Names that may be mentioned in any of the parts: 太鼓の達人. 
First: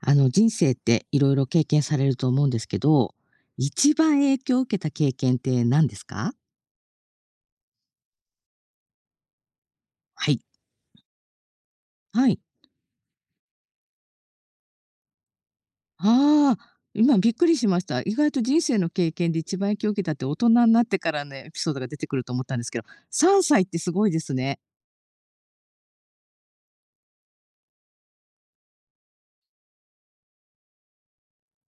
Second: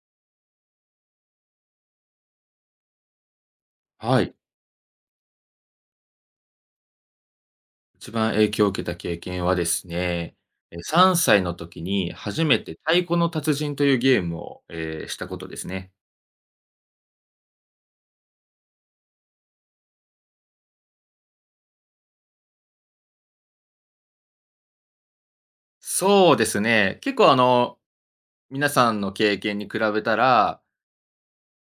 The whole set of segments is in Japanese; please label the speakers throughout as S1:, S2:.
S1: あの人生っていろいろ経験されると思うんですけど、一番
S2: はい。
S1: 影響を受けた経験って何ですか？
S2: 一番影響を受けた経験はです
S1: は
S2: ね、
S1: い。
S2: 3歳の時に
S1: はい。
S2: 初めて太鼓の達人というゲームを、したことですね。
S1: ああ、今びっくりしました。意外と人生の経験で一番影響を受けたって大人になってからのエピソードが出てくると思ったんですけど、3歳ってすごいですね。
S2: そうですね。結構皆さんの経験に比べたら、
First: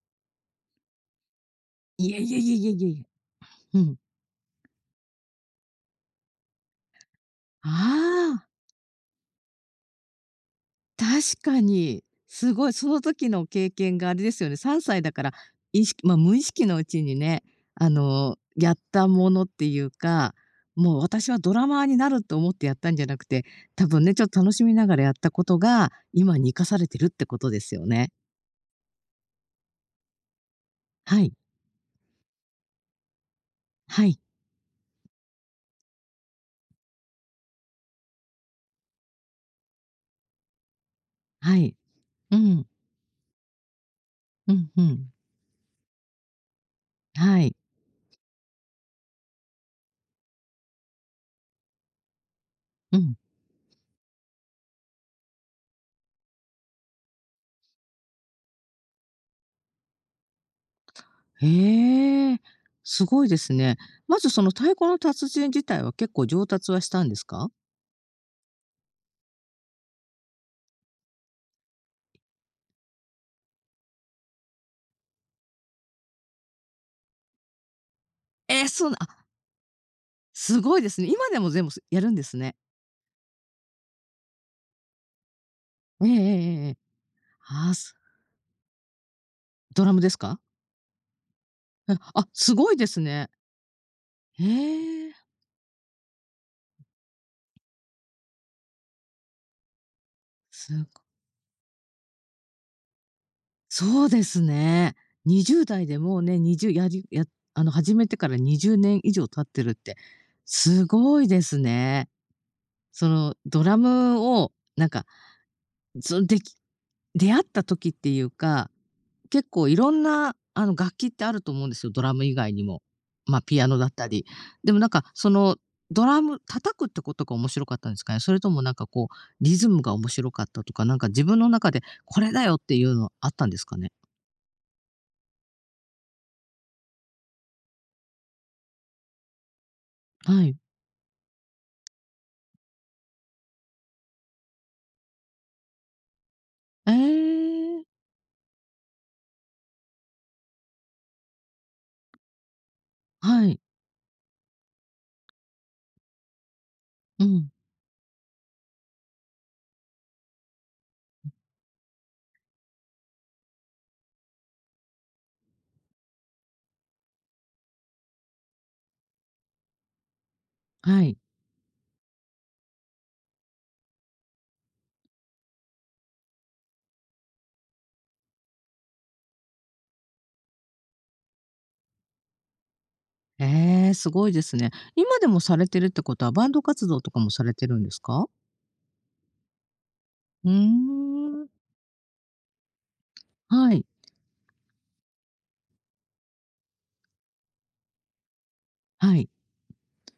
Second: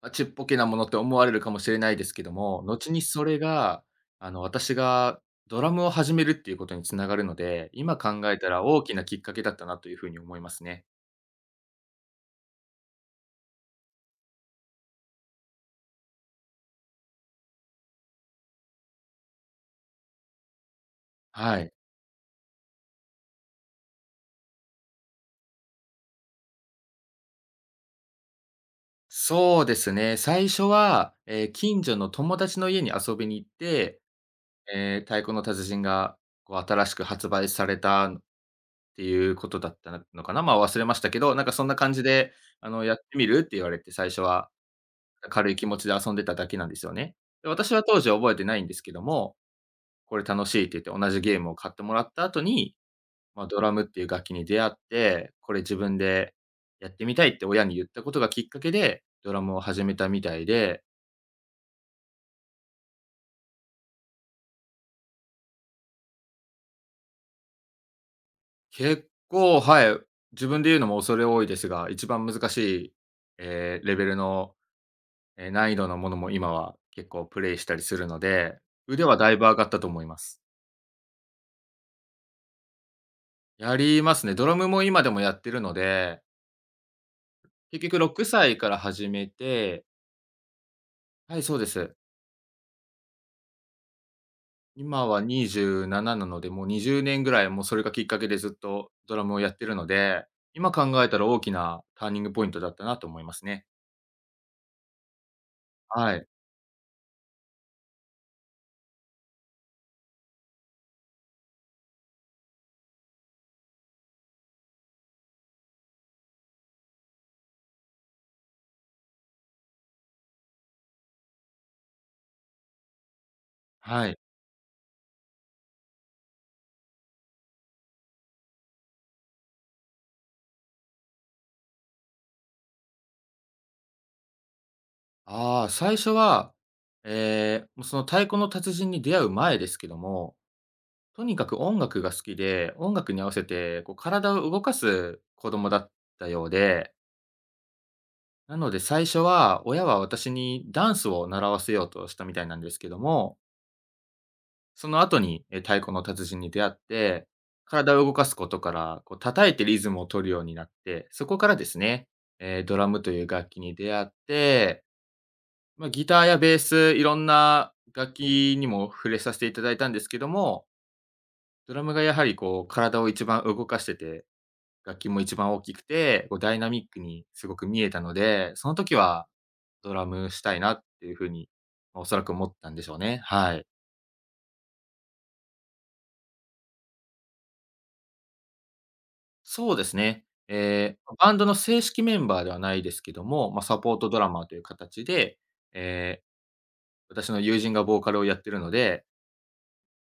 S2: ま、ちっぽけなものって思われるかもしれないです
S1: いえ
S2: けど
S1: いえいえ
S2: も、
S1: いえ
S2: 後に
S1: い
S2: それ
S1: え。う
S2: が、
S1: ん。
S2: 私がドラムを始めるっていうことに繋がるので、今考え
S1: あ
S2: た
S1: あ。
S2: ら大きなきっかけだったなというふうに思いますね。
S1: 確かに。すごい、その時の経験があれですよね、3歳だから、意識まあ、無意識のうちにね、やったものっていうか、もう私はド
S2: は
S1: ラ
S2: い。
S1: マーになると思ってやったんじゃなくて、多分ね、ちょっと楽しみながらやったことが、今に生かされてるってことですよね。
S2: そうですね。最初は、
S1: はい、
S2: 近所の友達の家に遊びに行って、
S1: はい、
S2: 太鼓の達人が、こう、新しく発売されたっていうことだったのかな、まあ、忘れましたけど、なんか
S1: は
S2: そん
S1: い。
S2: な感じで、
S1: うん、
S2: 「やってみる？」って言われて、最初は
S1: うん、うん。
S2: 軽い気持ちで遊んでただけなんですよね。
S1: は
S2: で、
S1: い、
S2: 私は当時覚えてないんですけども、「これ楽しい」って言って同じゲームを買ってもらった後に、
S1: うん。
S2: まあ、ドラムっていう楽器に出会って、これ自分でやってみたいって親に言ったことがきっかけで、ドラムを始めたみたいで
S1: へえ、すごいですね。まずその太鼓の達人自体は結構上達はしたんですか？
S2: 結構、はい、自分で言うのも恐れ多いですが、一番難しい、レベルの、難易度のものも今は結構プレイしたりするので、
S1: えーそうな
S2: 腕はだいぶ上がったと思います。
S1: すごいですね。今でも全部やるんですね。
S2: やりますね。ドラムも今でもやってるの
S1: えええ
S2: で、
S1: えええ。ああ、
S2: 結局6歳から始めて。
S1: ドラムですか？
S2: はい、そうです。
S1: え、あ、すごいですね。へ
S2: 今
S1: え、
S2: は27なので、もう20年ぐらい、もうそれがきっかけでずっとドラムをやってるので、今考
S1: すご
S2: えたら大きなターニングポイントだったなと思いますね。
S1: そうですね。20代で
S2: は
S1: もう
S2: い、
S1: ね、20やりやあの、始めてから20年以上経ってるって、すごいですね。そのドラムをなんか、その、でき出会った時っていうか、結構いろんな、楽器ってあると思うんですよ、ドラム以外にも。まあ、ピアノだった
S2: はい。
S1: り。でもなんか、ドラム叩くってことが面白かったんですかね？それともなんかこう、リズムが面白かったとか、なんか自分の中でこれだよっていうのあったんですかね？
S2: ああ、最初は、ええ、もうその太鼓の達人に出会う前ですけども、
S1: はい。
S2: とにかく音楽が好きで、音楽に合わせてこう体を動かす子供だったよう
S1: え
S2: で、
S1: え。
S2: なので最初は親は私にダンスを習わせようとしたみたいなんですけども、
S1: はい。
S2: その後に、太鼓の達人に出会っ
S1: う
S2: て、
S1: ん。
S2: 体を動かすことから、こう叩いてリズムを取るようになって、そこからですね、ええ、ドラムという楽器に出会って、まあ、ギターやベース、いろんな楽器にも触れさせていただいたんですけども、
S1: はい。
S2: ドラムがやはりこう体を一番動かしてて、楽器も一番大きくて、こうダイナミックにすごく見えたので、その時はドラムしたいなっていうふうに、ま、おそらく思ったんでしょうね。はい。
S1: ええ、すごいですね。今でもされてるってことは、バンド活動とかもされてるんですか？
S2: そうですね。
S1: うー
S2: バンド
S1: ん。
S2: の正式メンバーではないですけども、まあ、
S1: は
S2: サ
S1: い。
S2: ポートドラマーという形で、えー私の友人がボーカルをやってるので、
S1: はい。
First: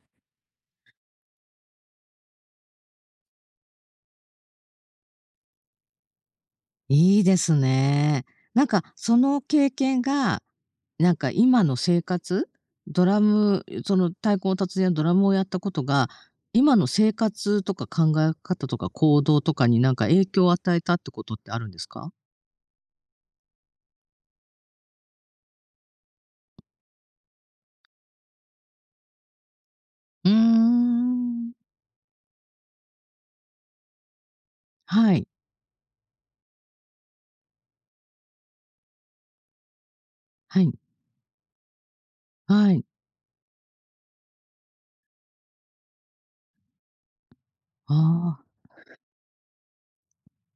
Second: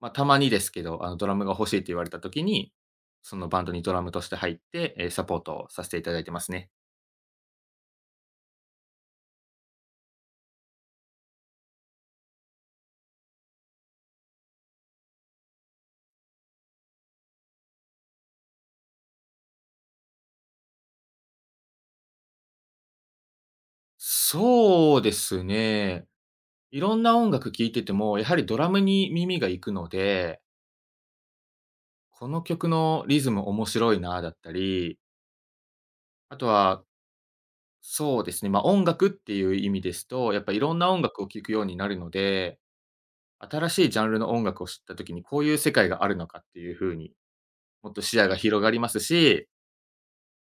S2: まあ、たまにですけど、ドラムが欲しいって言われた時に、そのバンドにドラムとして入って、サポートをさせていただいてますね。
S1: いいですね。なんかその経験が、なんか今の生活、ドラムその太鼓の達人やドラムをやったことが、今の生活とか考え方とか行動とかになんか影響を与えたってことってあるんですか？
S2: そうですね。いろんな音楽聴いてても、やはりドラムに耳が行くの
S1: うー
S2: で、
S1: ん。
S2: この曲のリズム面白いなだったり、
S1: はい、
S2: あとは、そうですね、ま、音楽っていう意味ですと、やっぱい
S1: はい、
S2: ろんな音楽を聴くようになるので、
S1: はい。
S2: 新しいジャンルの音楽を知った時にこういう世界があるのかっていう風に、もっと視野が
S1: ああ、
S2: 広がりますし、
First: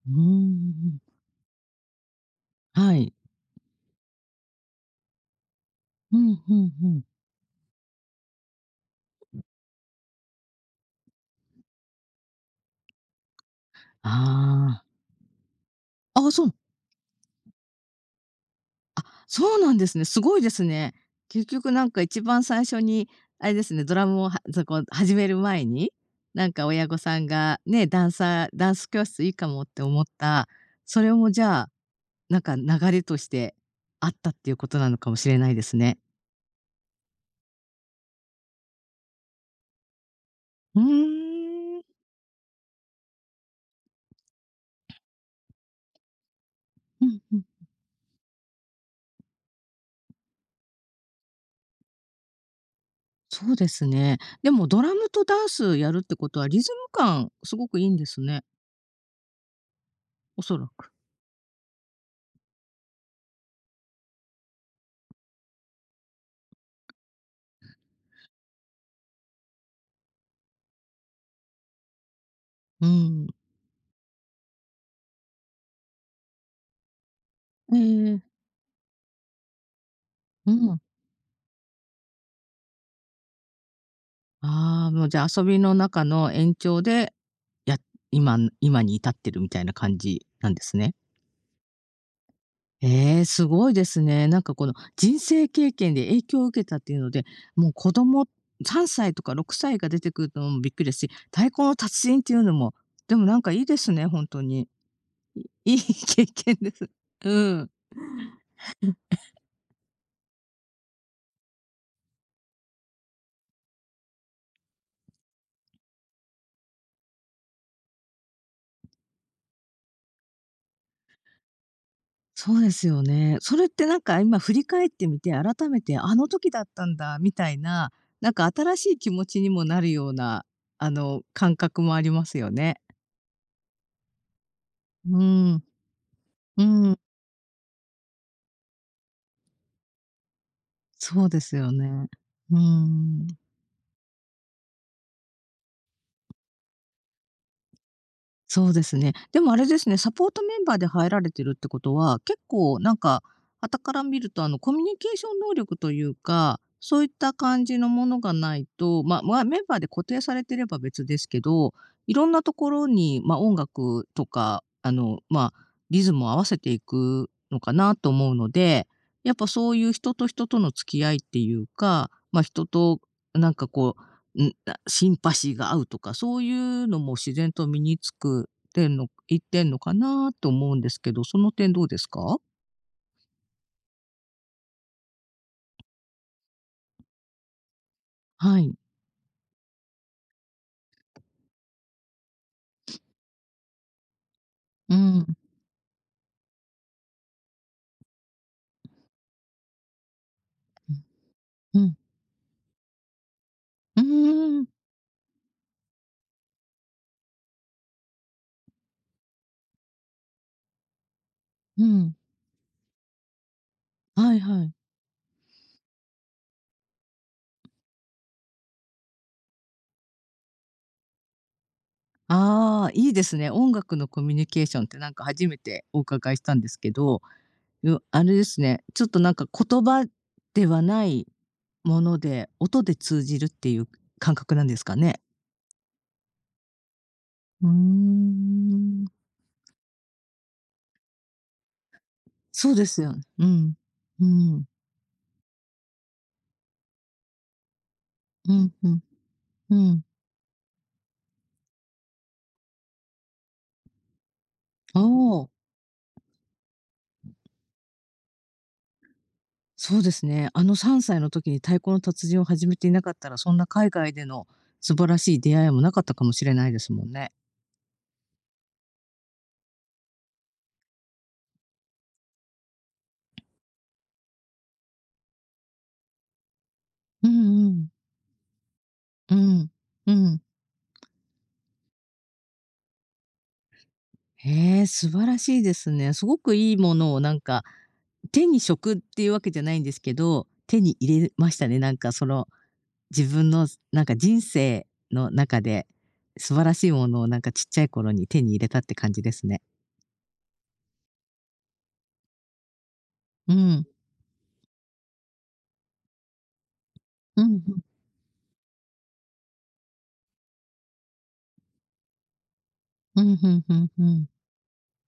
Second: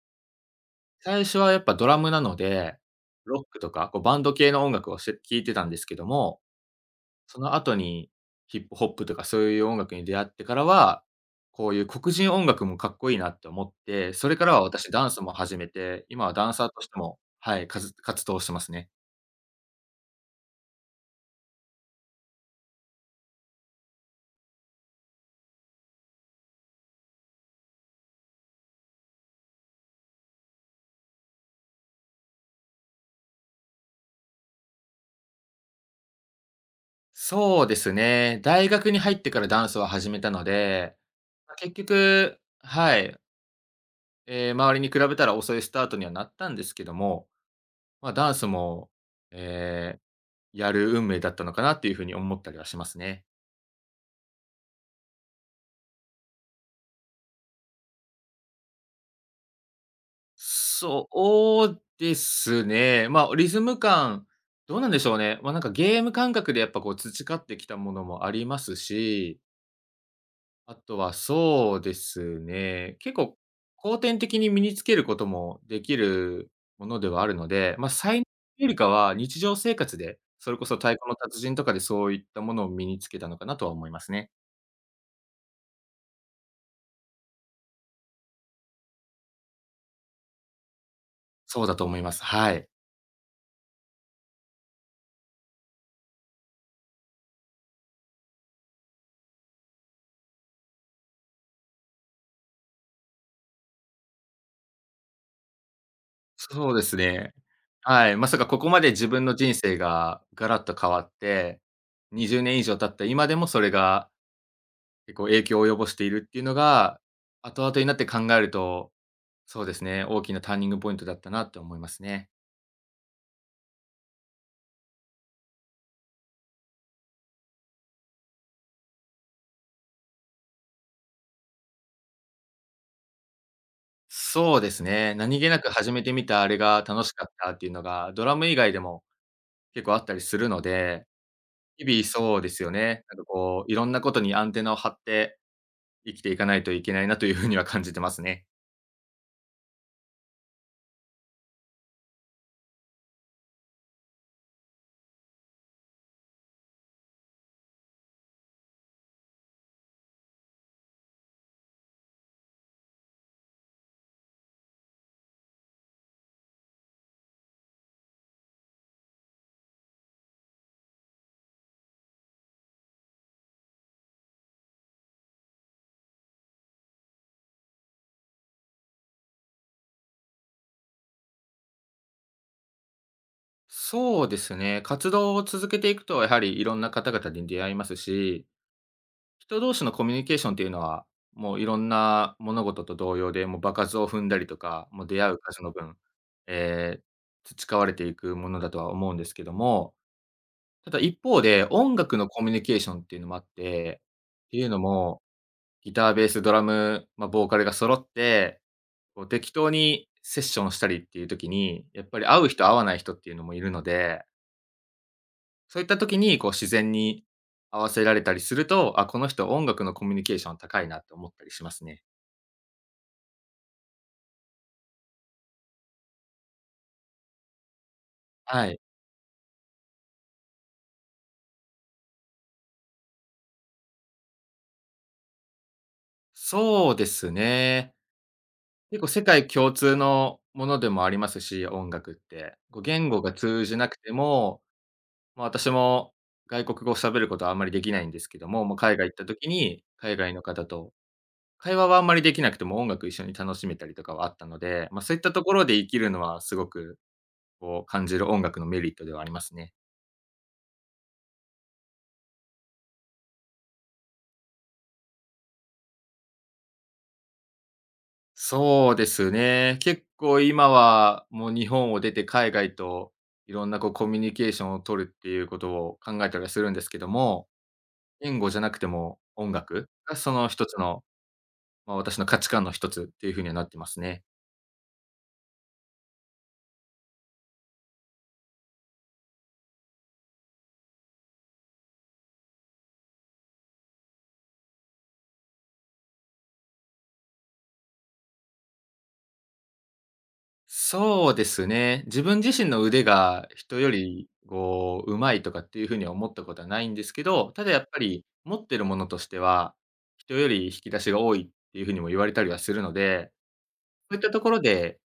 S1: うーん、
S2: 最初はやっぱドラムなので、
S1: はい。
S2: ロックとか、こうバンド系の音楽をして聴いてたんですけど
S1: うん、
S2: も、
S1: うんうん。
S2: その後にヒップホップとかそういう音楽に出会ってからは、こういう黒人音楽もかっこいいなって思って、それからは
S1: ああ。
S2: 私ダンスも始めて、今
S1: ああ、
S2: は
S1: そ
S2: ダン
S1: う
S2: サーとしても、はい、かず活動してますね。
S1: そうなんですね。すごいですね。結局なんか一番最初に、あれですね、ドラムをはそこ始める前に、なんか親御さんがね、ダンス教室いいかもって思った、それもじゃあ、なんか流れとしてあったっていうことなのかもしれないですね。
S2: そうですね。大学に入ってからダンスを始めたの
S1: う
S2: で、ま、結
S1: ーん。
S2: 局、はい、周りに比べたら遅いスタートにはなったんですけど
S1: うん
S2: も、
S1: うん。
S2: まあ、ダンスも、えやる運命だったのかなっていう風に思ったりはしますね。
S1: そうですね。でもドラムとダンスやるってことはリズム感すごくいいんですね、おそらく。
S2: そうですね。まあ、リズム感、どうなんでしょうね。まあ、なんかゲーム感覚でやっぱこう培ってきたものもありますし、あとはそうです
S1: う
S2: ね、結
S1: ん。
S2: 構後天的に身につけることもできるものではあるので、
S1: え
S2: まあ、才能
S1: え、
S2: よりかは日常生活で、そ
S1: う
S2: れこそ
S1: ん。
S2: 太鼓の達人とかでそういったものを身につけたのかなとは思いますね。
S1: ああ、もうじゃあ遊びの中の延長で、や今に至ってるみたいな感じなんですね。
S2: そうだと思います。はい。
S1: ええ、すごいですね。なんかこの人生経験で影響を受けたっていうので、もう子供3歳とか6歳が出てくるのもびっくりですし、太鼓の達人っていうのも、でもなんかいいですね、本当に。いい 経験で
S2: そうで
S1: す。
S2: すね。
S1: うん。
S2: はい。まさかここまで自分の人生がガラッと変わって、20年以上経った今でもそれが結構影響を及ぼしているっていうのが、後々になって考えると、そうですね、大きなターニングポイントだったなって思いますね。
S1: そうですよね。それってなんか今振り返ってみて、改めてあの時だったんだみたいな、なんか新しい気持ちにもなるような、感覚もありますよね。
S2: そうですね。
S1: う
S2: 何気な
S1: ん、
S2: く始めてみたあれ
S1: う
S2: が
S1: ん、
S2: 楽しかったっていうのが、ドラム以外でも結構あったりするので、
S1: そうですよ
S2: 日々
S1: ね。
S2: そうで
S1: うー
S2: すよね。なんか
S1: ん。
S2: こう、いろんなことにアンテナを張って生きていかないといけないなというふうには感じてますね。
S1: そうですね。でもあれですね、サポートメンバーで入られてるってことは、結構なんか、傍から見るとコミュニケーション能力というか、そういった感じのものがないと、まあ、メンバーで固定されてれば別ですけど、いろんなところに、まあ、音楽とか、まあ、リズムを合わせていくのかなと思うので、やっぱそういう人と人との付き合いっていうか、まあ、人となんかこううん、あ、シンパシーが合うとか、そういうのも自然と身につくってんのいってんのかなと思うんですけど、その点どうですか？
S2: そうですね。活動を続けていくと、やはりいろんな方々に出会いますし、
S1: はい。
S2: 人同士のコミュニケーションっていうのは、もういろんな物事と同様で、もう場数を踏んだりとか、
S1: う
S2: もう
S1: ん、う
S2: 出
S1: ん、
S2: 会う数の分、えー培われていくものだとは思うんですけども、ただ一方で
S1: う
S2: 音
S1: ん、
S2: 楽のコミュニケーションっていうのもあって、
S1: う
S2: って
S1: ー
S2: い
S1: ん、
S2: うのも、ギター、ベース、ドラム、まあ、ボーカルが揃って、こう適当にセッションしたりっていう時
S1: う
S2: に、やっ
S1: ん、
S2: ぱり会う人、会わない人っていうのもいるので、
S1: はいはい。
S2: そういった時に、こう自然に合わせられたりすると、あ、この人音楽のコミュニケーション高いなって思ったりしますね。
S1: ああ、いいですね。音楽のコミュニケーションってなんか初めてお伺いしたんですけど、あれです
S2: はい。
S1: ね、ちょっとなんか言葉ではないもので、音で通じるっていう感覚なんですかね？
S2: そうです
S1: うー
S2: ね。結
S1: ん。
S2: 構世界共通のものでもありますし、音楽って。
S1: そう
S2: こう
S1: です
S2: 言
S1: よね。
S2: 語が
S1: う
S2: 通
S1: ん、
S2: じなくて
S1: う
S2: も、
S1: ん。
S2: まあ、私も外国語を喋ることはあんまりできないんですけど
S1: う
S2: も、
S1: ん、
S2: もう
S1: う
S2: 海
S1: ん、
S2: 外行った時
S1: う
S2: に、
S1: ん。
S2: 海外の方と会話はあんまりできなくても音楽一緒に楽しめたりとかはあったので、ま
S1: あ
S2: あ、そういったと
S1: あ、
S2: ころで生きるのはすごく、こう感じる音楽のメリットではありますね。
S1: そうですね。あの3歳の時に太鼓の達人を始めていなかったら、そんな海外での素晴らしい出会いもなかったかもしれないですもんね。
S2: そうですね。結構今はもう日本を出て海外といろんなこうコミュニケーションを取るっていうことを考えたりはするんですけど
S1: う
S2: も、
S1: んうん。
S2: 言語じゃなくても
S1: う
S2: 音
S1: ん。
S2: 楽
S1: う
S2: がそ
S1: ん。
S2: の一つの、まあ、私の価値観の一つっていうふうにはなってますね。
S1: へえ、素晴らしいですね。すごくいいものをなんか、手に職っていうわけじゃないんですけど、手に入れましたね。なんかその、自分のなんか人生の中で、素晴らしいものをなんかちっちゃい頃に手に入れたって感じですね。
S2: そうですね。自分自身の腕が
S1: う
S2: 人
S1: ん。
S2: よりこう上手いとかっていうふうには思ったことはないんですけ
S1: う
S2: ど、
S1: ん
S2: ただ
S1: う
S2: や
S1: ん。
S2: っぱり持ってるものとしては人より引き出しが多いっていうふうにも言われたりはするの
S1: う
S2: で、
S1: ん、うんうんう
S2: そういっ
S1: ん。
S2: たところで、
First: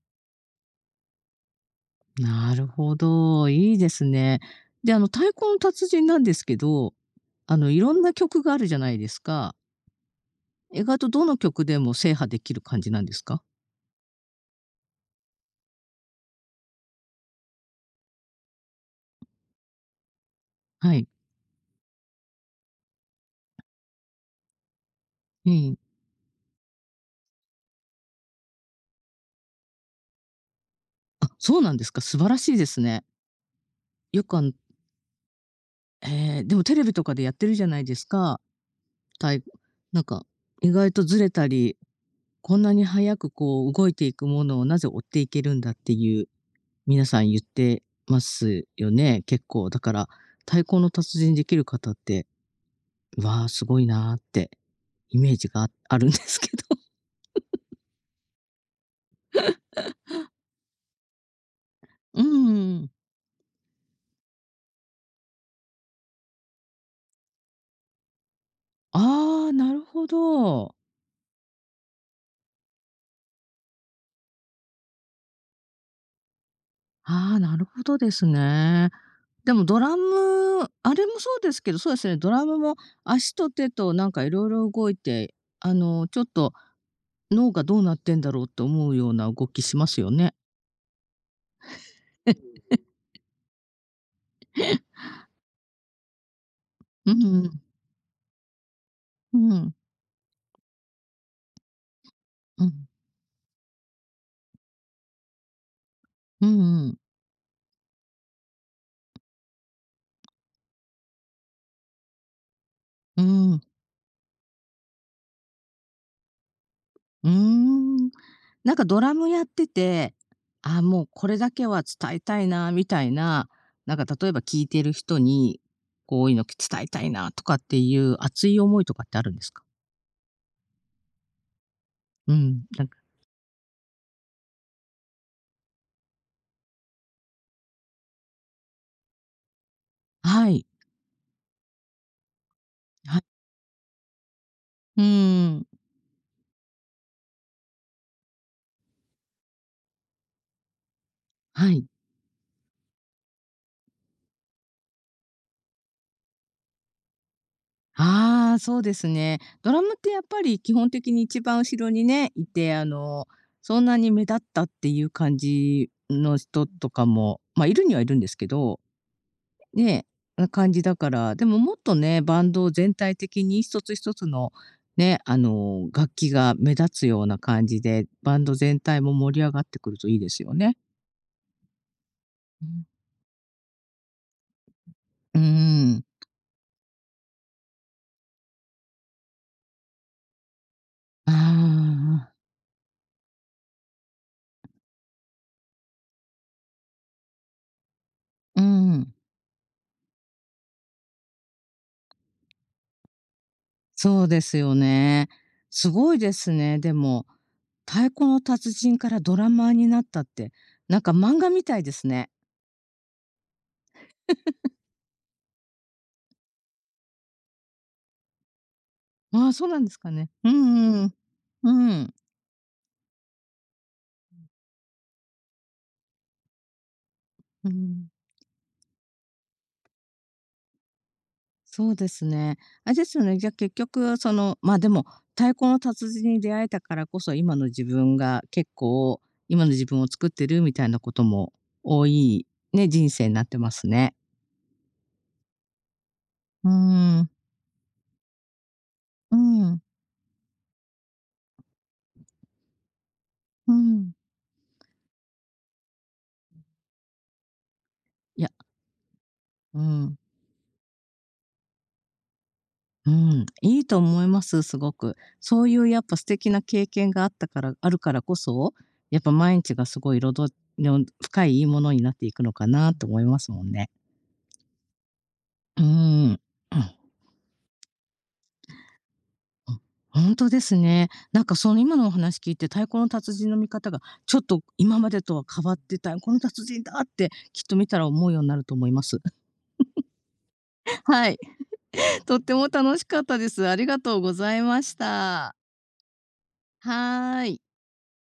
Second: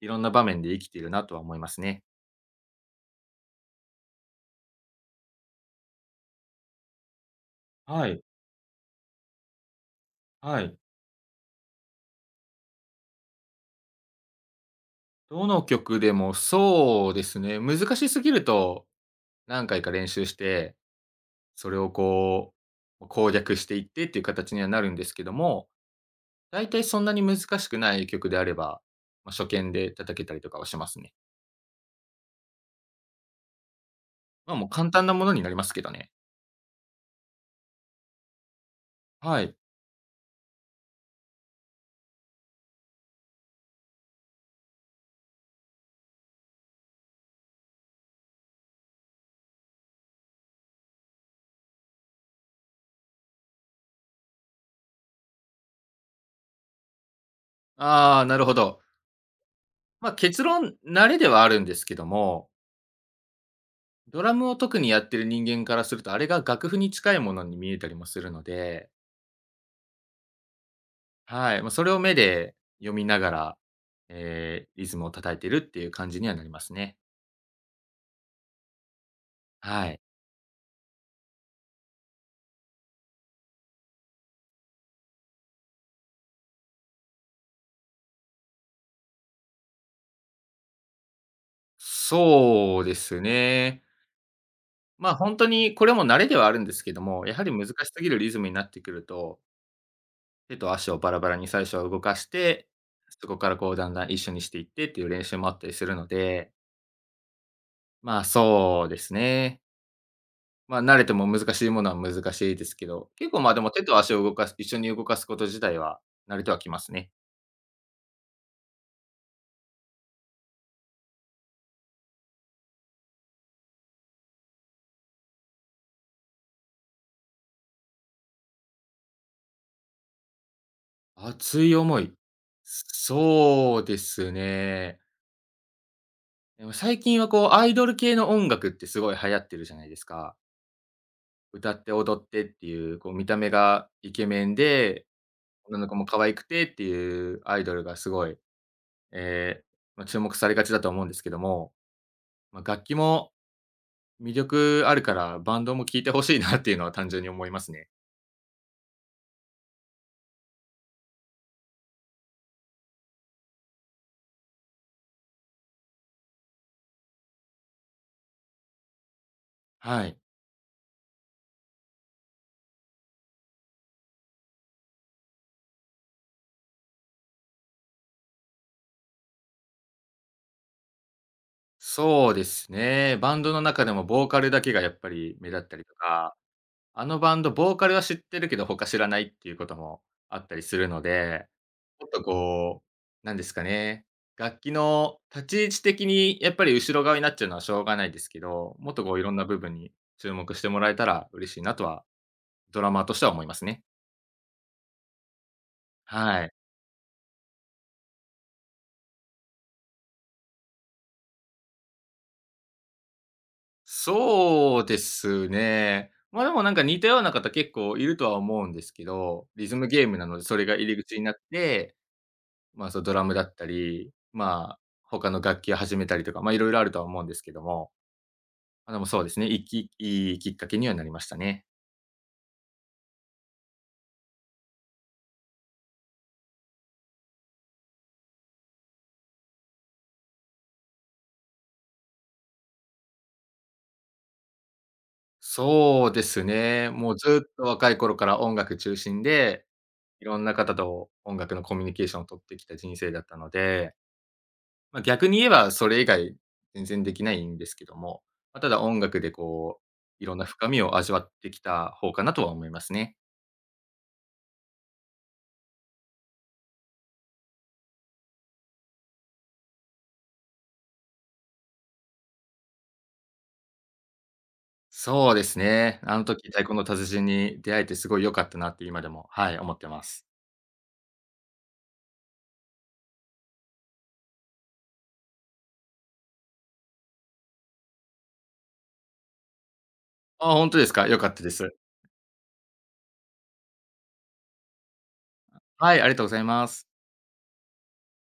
S2: いろんな場面で生きているなとは思いますね。
S1: なるほど、いいですね。で、太鼓の達人なんですけど、いろん
S2: は
S1: な
S2: い、
S1: 曲があるじゃないですか。
S2: はい。
S1: 意外とどの曲でも制覇できる感じなんですか？
S2: どの曲でもそうですね、難しすぎると何回か練習して、
S1: はい。
S2: それをこう、ま攻略していってっていう形にはなるんですけど
S1: え
S2: も、
S1: え。
S2: 大体そんなに難しくない曲であれば、ま、初見で叩けたりとかはしますね。
S1: あ、そうなんですか。素晴らしいですね。よく、あの
S2: ま、もう簡単なものになりますけどね。
S1: ええ、でもテレビとかでやってるじゃないですか。た
S2: は
S1: い
S2: い。
S1: なんか、意外とずれたり、こんなに速くこう動いていくものをなぜ追っていけるんだっていう皆さん言ってますよね、結構。だから、太鼓の達人できる方って、わあ、すごいなーってイメージがああるんですけど。
S2: ああ、なるほど。結論、慣れではあるんです けど
S1: うー
S2: も、
S1: ん。
S2: ドラムを特にやってる人間からすると、あれが楽譜に近いものに見えたりもするので、
S1: ああ、なるほど。
S2: はい、それを目で読みながら、ええ、リズムを叩いてるっていう感じにはなりますね。
S1: ああ、なるほどですね。でもド
S2: は
S1: ラ
S2: い。
S1: ム、あれもそうですけど、そうですね、ドラムも足と手となんかいろいろ動いて、ちょっと脳がどうなってんだろうって思うような動きしますよね。
S2: そうですね。ほんとにこれも慣れではあるんですけど
S1: うん
S2: も、や
S1: う
S2: はり
S1: ん。
S2: 難しすぎるリズムになってくる
S1: う
S2: と、
S1: ん。
S2: 手と足をバラバラに最初は動かし
S1: う
S2: て、
S1: ん。
S2: そこからこうだんだん一緒にしていってっていう練習もあったりするの
S1: う
S2: で、
S1: んうん。
S2: そうですね。まあ、慣れても難しいものは難しいですけど、
S1: う
S2: 結構、まあ、で
S1: ん。
S2: も手と足を動かす一緒に動かすこと自体は慣れてはきますね。
S1: うん。なんかドラムやってて、あ、もうこれだけは伝えたいなみたいな、なんか例えば聴いてる人に、こういうの伝えたいなとかっていう熱い思いとかってあるんですか？
S2: 熱い思い。
S1: うん、なんか
S2: そうですね。でも最近はこうアイドル系の音楽ってすごい流行ってるじゃないですか。
S1: はい、
S2: 歌って踊ってっていう、こう
S1: はい、
S2: 見た目がイケメン
S1: う
S2: で、
S1: ーん、
S2: 女の子も可愛くてっていうアイドルがすごい、ええ、注目されがちだと思うんですけども、
S1: はい。
S2: まあ、楽器も魅力あるから、バンドも聴いてほしいなっていうのは単純に思いますね。
S1: ああ、そうですね。ドラムってやっぱり基本的に一番後ろにね、いて、そんなに目立ったっていう感じの人とかも、まあ、いるにはいるんですけどね
S2: はい。
S1: え、な感じだから、でももっとね、バンド全体的に一つ一つのね、楽器が目立つような感じで、バンド全体も盛り上がってくるといいですよね。
S2: そうで
S1: う
S2: す
S1: ん。
S2: ね。バンドの中でもボーカルだけがやっぱり
S1: うー
S2: 目立ったりと
S1: ん。
S2: か、あのバンド、ボーカルは知ってるけど他知らないっていうこともあったりするの
S1: あ
S2: で、もっとこう、なんですかね、楽器の立ち位置的にやっぱり後ろ側になっちゃうのはしょうがないですけ
S1: あ、う
S2: ど、もっとこ
S1: ん。
S2: ういろんな部分に注目してもらえたら嬉しいなとは、ドラマーとしては思いますね。
S1: そうですよね。すごいで
S2: は
S1: す
S2: い。
S1: ね、でも。太鼓の達人からドラマーになったって、なんか漫画みたいですね。
S2: そうですね。でもなんか似たような方結構いるとは思うんですけど、
S1: ああ、そ
S2: リ
S1: う
S2: ズ
S1: なん
S2: ム
S1: です
S2: ゲー
S1: か
S2: ムな
S1: ね。
S2: ので
S1: う
S2: それが入
S1: ん
S2: り
S1: うん
S2: 口になっ
S1: うん。う
S2: て、
S1: ん。
S2: ドラムだったり、まあ、他の楽器を始めたりとか、いろいろあるとは思うんですけど
S1: う
S2: も、
S1: ん。
S2: でもそうですね、いいきっかけにはなりましたね。
S1: そうですね。あれですよね、じゃ、結局その、ま、でも、太鼓の達人に出会えたからこそ、今の自分が結構、今の自分を作ってるみたいなことも多い、ね、人生になってますね。
S2: そうです
S1: うー
S2: ね、もう
S1: ん、
S2: ずっと若い頃から音楽中心
S1: う
S2: で、
S1: ん、
S2: いろんな方と音楽のコミュニケーションを取ってきた人生だったの
S1: う
S2: で、
S1: ん。
S2: まあ、逆に言えばそれ以外全然できないんですけども、
S1: いや、
S2: まあ、ただ音楽でこ
S1: うん、
S2: う、いろんな深みを味わってきた方かなとは思います
S1: う
S2: ね。
S1: ん、いいと思います、すごく。そういうやっぱ素敵な経験があったからあるからこそ、やっぱ毎日がすごい彩りの深いいいものになっていくのかなと思いますもんね。
S2: そうです
S1: う
S2: ね。あの
S1: ん。
S2: 時太鼓の達人に出会えてすごい良かったなって今でも、はい、思ってます。
S1: 本当ですね。なんかその今のお話聞いて、太鼓の達人の見方がちょっと今までとは変わってた、この達人だってきっと見たら思うようになると思います。
S2: あ、本当です か？良か
S1: は
S2: っ
S1: い、
S2: たです。
S1: とっても楽しかったです。ありがとうございました。
S2: はい、ありがとうございます。
S1: はーい。